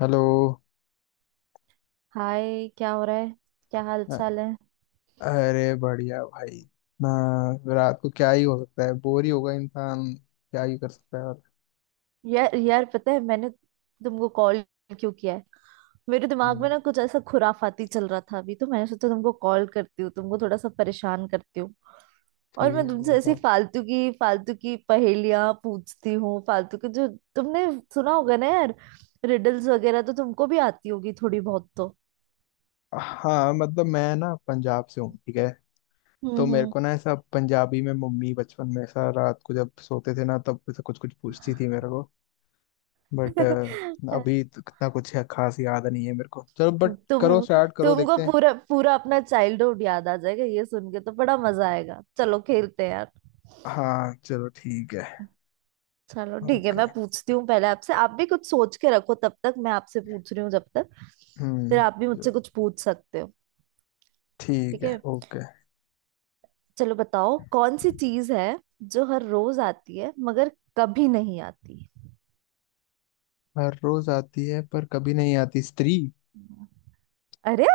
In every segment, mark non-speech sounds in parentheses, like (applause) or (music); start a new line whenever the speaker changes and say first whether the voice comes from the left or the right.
left: Hello.
right: Hi, क्या हो रहा है? क्या हाल
left: अ-
right: चाल है?
left: अरे बढ़िया भाई। ना, रात को क्या ही हो सकता है, बोर ही होगा, इंसान क्या ही कर सकता है और
right: यार यार, पता है मैंने तुमको कॉल क्यों किया है? मेरे दिमाग
left: हम्म,
right: में ना कुछ ऐसा खुराफाती चल रहा था अभी, तो मैंने सोचा तुमको कॉल करती हूँ, तुमको थोड़ा सा परेशान करती हूँ। और
left: ठीक
right: मैं
left: है,
right: तुमसे ऐसी
left: बताओ।
right: फालतू की पहेलियां पूछती हूँ, फालतू की, जो तुमने सुना होगा ना यार। रिडल्स वगैरह तो तुमको भी आती होगी थोड़ी बहुत तो।
left: हाँ मतलब, मैं ना पंजाब से हूँ, ठीक है, तो मेरे
right: हम्म।
left: को ना ऐसा पंजाबी में मम्मी बचपन में ऐसा रात को जब सोते थे ना तब ऐसा कुछ कुछ पूछती थी मेरे को। बट
right: हम्म।
left: अभी
right: (laughs)
left: तो इतना कुछ है, खास याद नहीं है मेरे को। चलो बट, करो,
right: तुम
left: स्टार्ट करो,
right: तुमको
left: देखते हैं।
right: पूरा पूरा अपना चाइल्डहुड याद आ जाएगा ये सुन के, तो बड़ा मजा आएगा, चलो खेलते हैं यार।
left: हाँ चलो ठीक है।
right: चलो ठीक है,
left: ओके।
right: मैं पूछती हूँ पहले आपसे, आप भी कुछ सोच के रखो तब तक, मैं आपसे पूछ रही हूँ जब तक, फिर आप भी मुझसे
left: चलो।
right: कुछ पूछ सकते हो।
left: ठीक
right: ठीक
left: है,
right: है।
left: ओके।
right: चलो बताओ, कौन सी चीज है जो हर रोज आती है मगर कभी नहीं आती?
left: हर रोज आती है पर कभी नहीं आती, स्त्री।
right: अरे,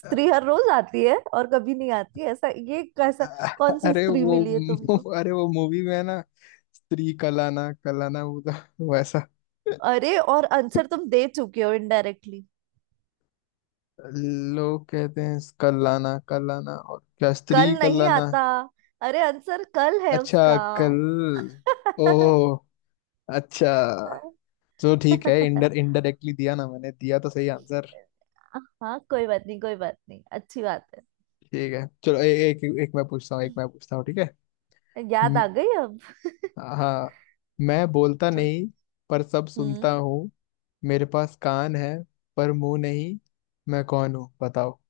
left: (laughs) अ-
right: हर रोज आती है और कभी नहीं आती, ऐसा ये कैसा? कौन सी
left: अरे
right: स्त्री
left: वो (laughs)
right: मिली है तुमको?
left: अरे वो मूवी में है ना, स्त्री, कलाना कलाना, वो तो (laughs) वैसा
right: अरे, और आंसर तुम दे चुके हो इनडायरेक्टली।
left: लोग कहते हैं कलाना कलाना, और क्या,
right: कल
left: स्त्री
right: नहीं
left: कलाना।
right: आता। अरे, आंसर कल है उसका।
left: अच्छा, कल। ओ अच्छा, तो ठीक है, इंडर इनडायरेक्टली दिया ना मैंने, दिया तो सही आंसर।
right: हाँ, कोई बात नहीं, कोई बात नहीं, अच्छी बात है।
left: ठीक है चलो। एक एक मैं पूछता हूँ, एक मैं पूछता हूँ, ठीक
right: याद
left: है।
right: आ गई अब।
left: हाँ। मैं बोलता
right: (laughs) चलो।
left: नहीं पर सब सुनता
right: हम्म।
left: हूँ, मेरे पास कान है पर मुंह नहीं, मैं कौन हूँ बताओ।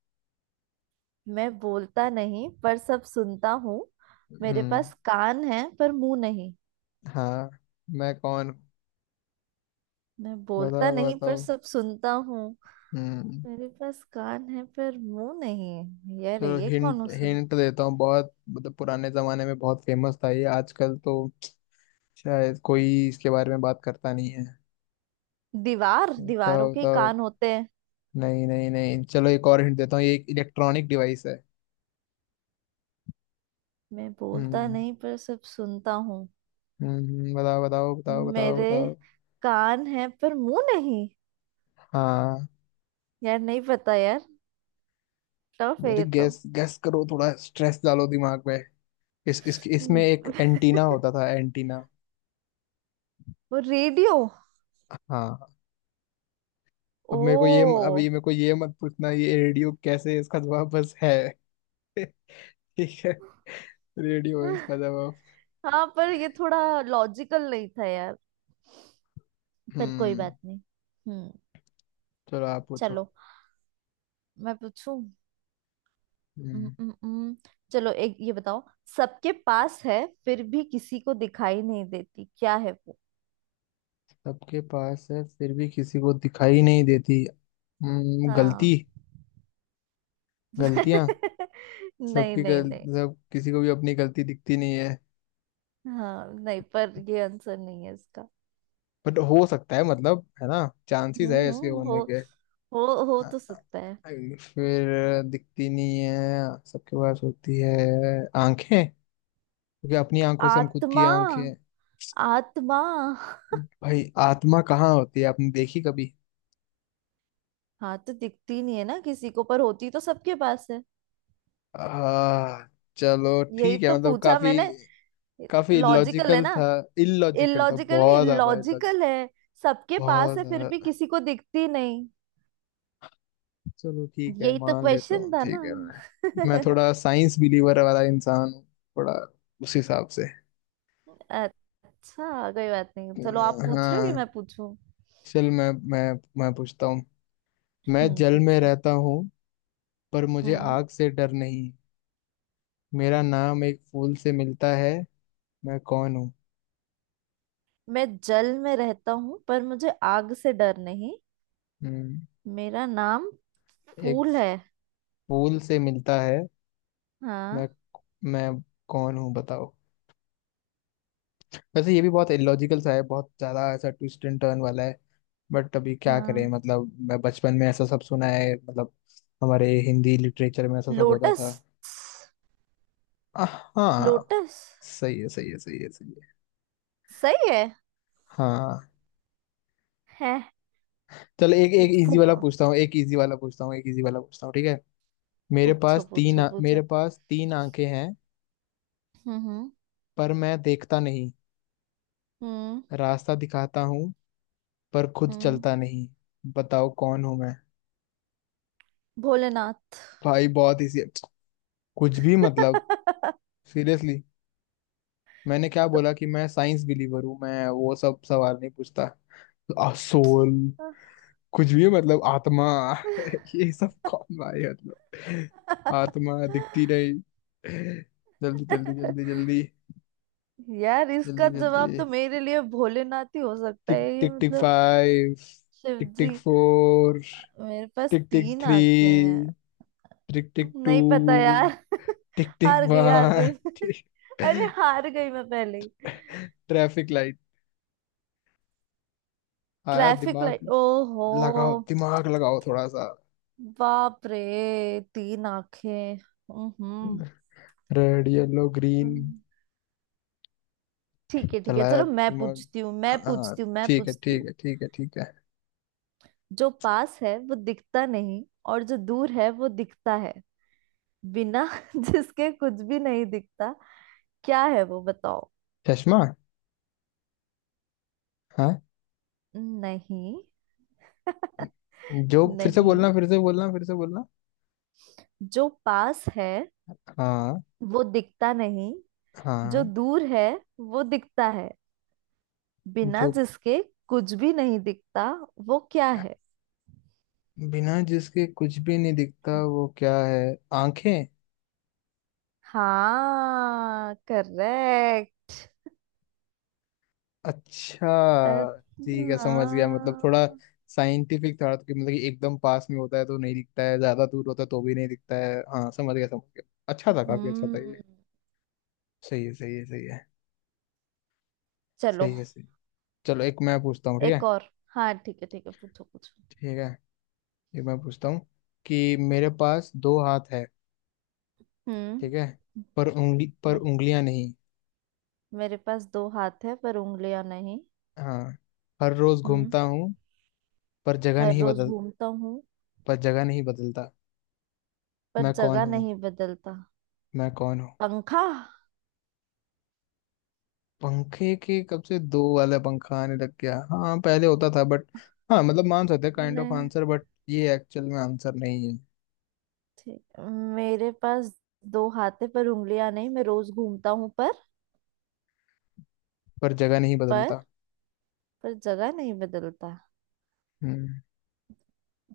right: मैं बोलता नहीं पर सब सुनता हूँ। मेरे
left: हम्म।
right: पास कान है पर मुंह नहीं।
left: हाँ, मैं कौन हूँ,
right: मैं बोलता
left: बताओ
right: नहीं पर
left: बताओ।
right: सब सुनता हूँ।
left: हम्म।
right: मेरे पास कान है पर मुंह नहीं, यार
left: चलो
right: ये कौन
left: हिंट
right: हो सब?
left: हिंट देता हूँ। बहुत मतलब पुराने जमाने में बहुत फेमस था ये, आजकल तो शायद कोई इसके बारे में बात करता नहीं है।
right: दीवार,
left: बताओ
right: दीवारों के
left: बताओ।
right: कान होते हैं।
left: नहीं नहीं नहीं, चलो एक और हिंट देता हूँ, ये एक इलेक्ट्रॉनिक डिवाइस है।
right: मैं बोलता
left: हम्म।
right: नहीं पर सब सुनता हूँ।
left: बताओ बताओ बताओ बताओ
right: मेरे
left: बताओ।
right: कान है पर मुंह नहीं,
left: हाँ।
right: यार नहीं पता यार। टफ है
left: अरे
right: ये तो।
left: गैस गैस करो, थोड़ा स्ट्रेस डालो दिमाग में। इस इसमें
right: हम्म,
left: एक एंटीना
right: (laughs)
left: होता था, एंटीना।
right: वो रेडियो!
left: हाँ।
right: ओ।
left: अब मेरे को ये अब ये मेरे को ये मत पूछना ये रेडियो कैसे है, इसका जवाब बस है। ठीक है, रेडियो है इसका
right: (laughs)
left: जवाब।
right: हाँ, पर ये थोड़ा लॉजिकल नहीं था यार। पर कोई
left: हम्म,
right: बात नहीं। हम्म।
left: चलो आप पूछो।
right: चलो, मैं पूछूं। हम्म।
left: हम्म।
right: हम्म। हम्म। चलो एक ये बताओ, सबके पास है फिर भी किसी को दिखाई नहीं देती, क्या है वो?
left: सबके पास है फिर भी किसी को दिखाई नहीं देती।
right: हाँ।
left: गलती। गलतियां।
right: (laughs) नहीं
left: सबकी
right: नहीं
left: गल
right: नहीं।
left: सब, किसी को भी अपनी गलती दिखती नहीं है।
right: हाँ, नहीं, पर ये आंसर नहीं है इसका।
left: बट हो सकता है मतलब, है ना, चांसेस है
right: हम्म।
left: इसके होने
right: हो
left: के।
right: हो हो
left: हाँ,
right: तो सकता है।
left: फिर दिखती नहीं है, सबके पास होती है, आंखें, क्योंकि अपनी आंखों से हम खुद की
right: आत्मा।
left: आंखें।
right: आत्मा।
left: भाई आत्मा कहाँ होती है, आपने देखी कभी?
right: हाँ, तो दिखती नहीं है ना किसी को, पर होती तो सबके पास है।
left: आ, चलो
right: यही
left: ठीक है,
right: तो
left: मतलब
right: पूछा
left: काफी,
right: मैंने।
left: काफी
right: लॉजिकल है
left: इलॉजिकल
right: ना।
left: था। इलॉजिकल था,
right: इलॉजिकल नहीं,
left: बहुत ज्यादा इलॉजिकल,
right: लॉजिकल है। सबके पास
left: बहुत
right: है फिर भी
left: ज्यादा।
right: किसी को दिखती नहीं।
left: चलो ठीक है,
right: यही तो
left: मान लेता
right: क्वेश्चन
left: हूँ,
right: था ना।
left: ठीक है। मैं
right: (laughs)
left: थोड़ा साइंस बिलीवर वाला इंसान हूँ, थोड़ा, उस हिसाब से।
right: अच्छा, कोई बात नहीं। चलो आप पूछ रहे हो कि
left: हाँ।
right: मैं पूछूं?
left: चल मैं पूछता हूँ। मैं
right: हम्म,
left: जल में
right: पूछो।
left: रहता हूँ पर मुझे
right: हम्म।
left: आग से डर नहीं, मेरा नाम एक फूल से मिलता है, मैं कौन हूँ?
right: मैं जल में रहता हूँ पर मुझे आग से डर नहीं।
left: हम्म,
right: मेरा नाम
left: एक
right: फूल है।
left: फूल से मिलता है। मैं
right: हाँ।
left: मैं कौन हूँ बताओ। वैसे ये भी बहुत इलॉजिकल सा है, बहुत ज्यादा ऐसा ट्विस्ट एंड टर्न वाला है। बट अभी क्या करें,
right: हाँ,
left: मतलब मैं बचपन में ऐसा सब सुना है, मतलब हमारे हिंदी लिटरेचर में ऐसा सब होता
right: लोटस।
left: था। आह, हाँ,
right: लोटस।
left: सही है सही है सही है सही है।
right: सही है।
left: हाँ।
right: है।
left: चल एक एक इजी
right: फू-
left: वाला पूछता हूँ, एक इजी वाला पूछता हूँ, एक इजी वाला पूछता हूँ, ठीक है।
right: पूछो पूछो
left: मेरे
right: पूछो।
left: पास तीन आंखें हैं
right: हम्म। हम्म।
left: पर मैं देखता नहीं,
right: हम्म।
left: रास्ता दिखाता हूँ पर खुद
right: हम्म।
left: चलता नहीं, बताओ कौन हूँ मैं?
right: भोलेनाथ।
left: भाई बहुत इजी है। कुछ भी मतलब,
right: (laughs)
left: सीरियसली, मैंने क्या
right: तो-
left: बोला कि मैं साइंस बिलीवर हूँ, मैं वो सब सवाल नहीं पूछता। सोल, कुछ भी है, मतलब आत्मा, (laughs) ये सब कौन भाई, मतलब। आत्मा दिखती नहीं। जल्दी जल्दी जल्दी जल्दी,
right: यार इसका
left: जल्दी
right: जवाब
left: जल्दी।
right: तो मेरे लिए भोलेनाथ ही हो सकता
left: टिक
right: है ये,
left: टिक टिक
right: मतलब।
left: फाइव,
right: शिव
left: टिक टिक
right: जी।
left: फोर,
right: मेरे पास
left: टिक टिक
right: तीन
left: थ्री,
right: आंखें हैं।
left: टिक टिक टू,
right: नहीं पता यार। (laughs)
left: टिक टिक
right: हार गई, हार गई, (laughs) मैं। अरे
left: वन। (laughs)
right: हार गई मैं पहले ही।
left: Traffic light. आया
right: ट्रैफिक
left: दिमाग,
right: लाइट, ओहो।
left: लगाओ दिमाग, लगाओ थोड़ा सा।
right: बाप रे। तीन आंखें। हम्म।
left: Red yellow green.
right: हम्म। ठीक है, ठीक है,
left: चलाया
right: चलो मैं
left: दिमाग।
right: पूछती हूँ, मैं
left: हाँ
right: पूछती हूँ, मैं
left: ठीक है
right: पूछती
left: ठीक
right: हूँ।
left: है ठीक है ठीक है।
right: जो पास है वो दिखता नहीं, और जो दूर है वो दिखता है, बिना (laughs) जिसके कुछ भी नहीं दिखता, क्या है वो? बताओ।
left: चश्मा। हाँ।
right: नहीं। (laughs)
left: जो, फिर से बोलना
right: नहीं,
left: फिर से बोलना फिर से बोलना।
right: जो पास है
left: हाँ।
right: वो दिखता नहीं, जो
left: हाँ।
right: दूर है वो दिखता है, बिना
left: जो,
right: जिसके कुछ भी नहीं दिखता, वो क्या है?
left: बिना जिसके कुछ भी नहीं दिखता वो क्या है, आंखें।
right: हाँ, करेक्ट।
left: अच्छा,
right: हाँ।
left: ठीक है समझ गया। मतलब थोड़ा साइंटिफिक था तो, कि मतलब कि एकदम पास में होता है तो नहीं दिखता है, ज्यादा दूर होता है तो भी नहीं दिखता है। हाँ समझ गया समझ गया। अच्छा था, काफी अच्छा था ये।
right: हम्म।
left: सही है सही है सही है
right: चलो
left: सही है सही। चलो एक मैं पूछता हूँ, ठीक
right: एक
left: है,
right: और। हाँ, ठीक है, ठीक है, पूछो पूछो।
left: ठीक है, एक मैं पूछता हूँ कि मेरे पास दो हाथ है,
right: हम्म।
left: ठीक है, पर
right: मे-
left: उंगलियां नहीं।
right: मेरे पास दो हाथ है पर उंगलियां नहीं।
left: हाँ, हर रोज
right: हम्म।
left: घूमता हूँ पर जगह
right: हर
left: नहीं
right: रोज
left: बदल
right: घूमता हूँ,
left: पर जगह नहीं बदलता,
right: पर
left: मैं कौन
right: जगह
left: हूँ,
right: नहीं बदलता।
left: मैं कौन हूँ?
right: पंखा।
left: पंखे के कब से दो वाला पंखा आने लग गया? हाँ पहले होता था बट, हाँ मतलब मान सकते, काइंड ऑफ
right: नहीं।
left: आंसर, बट ये एक्चुअल में आंसर नहीं है।
right: ठीक, मेरे पास दो हाथ है पर उंगलियां नहीं, मैं रोज घूमता हूँ,
left: पर जगह नहीं
right: पर
left: बदलता।
right: पर जगह नहीं बदलता।
left: हम्म।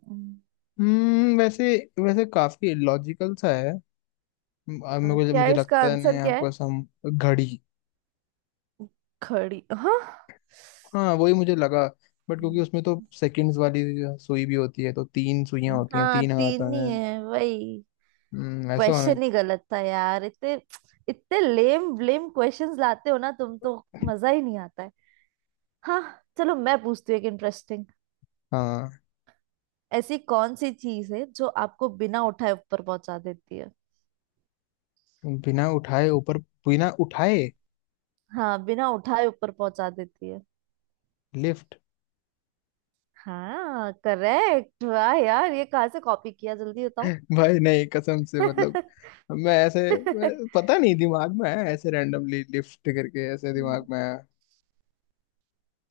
right: हम्म।
left: वैसे, वैसे काफी लॉजिकल सा है। म- आ,
right: हाँ,
left: मुझे
right: क्या
left: मुझे
right: है इसका
left: लगता है
right: आंसर,
left: नहीं
right: क्या है?
left: आपको सम, घड़ी।
right: घड़ी। हाँ।
left: हाँ वही मुझे लगा, बट क्योंकि उसमें तो सेकंड्स वाली सुई भी होती है, तो तीन सुइयां होती हैं,
right: हाँ,
left: तीन हाथ
right: तीन ही
left: आने।
right: है, वही।
left: ऐसा होना।
right: क्वेश्चन ही गलत था यार। इतने इतने लेम लेम क्वेश्चंस लाते हो ना तुम तो, मजा ही नहीं आता है। हाँ, चलो मैं पूछती हूँ एक इंटरेस्टिंग।
left: हाँ,
right: ऐसी कौन सी चीज है जो आपको बिना उठाए ऊपर पहुंचा देती है?
left: बिना उठाए ऊपर, बिना उठाए,
right: हाँ, बिना उठाए ऊपर पहुंचा देती है।
left: लिफ्ट।
right: हाँ करेक्ट, वाह यार, ये कहाँ से कॉपी किया जल्दी बताओ।
left: भाई नहीं, कसम से
right: (laughs)
left: मतलब, मैं ऐसे, पता नहीं दिमाग में आया ऐसे, रैंडमली लिफ्ट करके ऐसे दिमाग
right: हम्म।
left: में आया।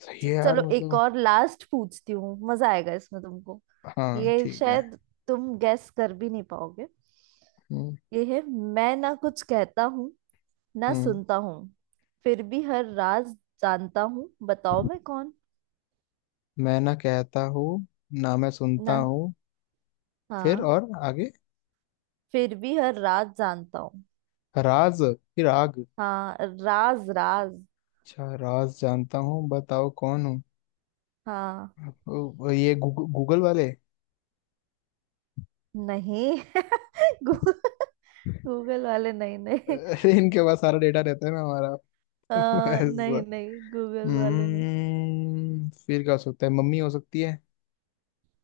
left: सही है यार,
right: चलो एक
left: मतलब।
right: और लास्ट पूछती हूँ, मजा आएगा इसमें तुमको।
left: हाँ
right: ये
left: ठीक है।
right: शायद तुम गैस कर भी नहीं पाओगे।
left: हम्म।
right: ये है, मैं ना कुछ कहता हूँ ना
left: हम्म।
right: सुनता हूँ, फिर भी हर राज जानता हूँ, बताओ मैं कौन?
left: मैं ना कहता हूँ, ना मैं सुनता
right: ना।
left: हूँ, फिर
right: हाँ।
left: और आगे?
right: फिर भी हर राज जानता हूँ।
left: राज। फिर आग,
right: हाँ, राज, राज।
left: अच्छा राज जानता हूँ, बताओ कौन हूँ।
right: हाँ।
left: ओ, ये गूगल वाले,
right: नहीं। (laughs) गूगल वाले नहीं, नहीं।
left: अरे इनके पास सारा डेटा रहता है ना हमारा। (laughs) ऐसा।
right: नहीं नहीं, गूगल वाले नहीं।
left: हम्म, फिर क्या हो सकता है, मम्मी हो सकती है।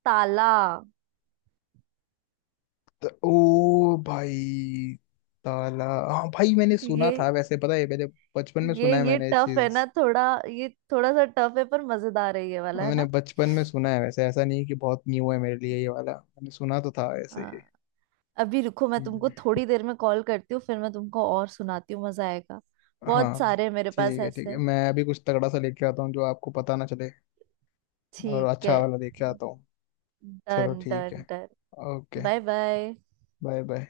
right: ताला।
left: ओ भाई, ताला। हाँ भाई मैंने सुना
right: ये
left: था, वैसे पता है, मैंने बचपन में
right: ये
left: सुना है
right: ये
left: मैंने ये
right: टफ है ना
left: चीज।
right: थोड़ा। ये थोड़ा सा टफ है पर मजेदार है ये वाला है
left: मैंने
right: ना।
left: बचपन में सुना है, वैसे ऐसा नहीं कि बहुत न्यू है मेरे लिए, ये वाला मैंने सुना तो था ऐसे ही।
right: हाँ। अभी रुको, मैं तुमको
left: हम्म,
right: थोड़ी देर में कॉल करती हूँ, फिर मैं तुमको और सुनाती हूँ, मजा आएगा। बहुत
left: हाँ,
right: सारे हैं मेरे पास
left: ठीक है ठीक है,
right: ऐसे।
left: मैं अभी कुछ तगड़ा सा लेके आता हूँ जो आपको पता ना चले, और
right: ठीक
left: अच्छा
right: है।
left: वाला लेके आता हूँ। चलो
right: डन
left: ठीक
right: डन
left: है।
right: Done.
left: Okay.
right: Bye bye.
left: Bye bye.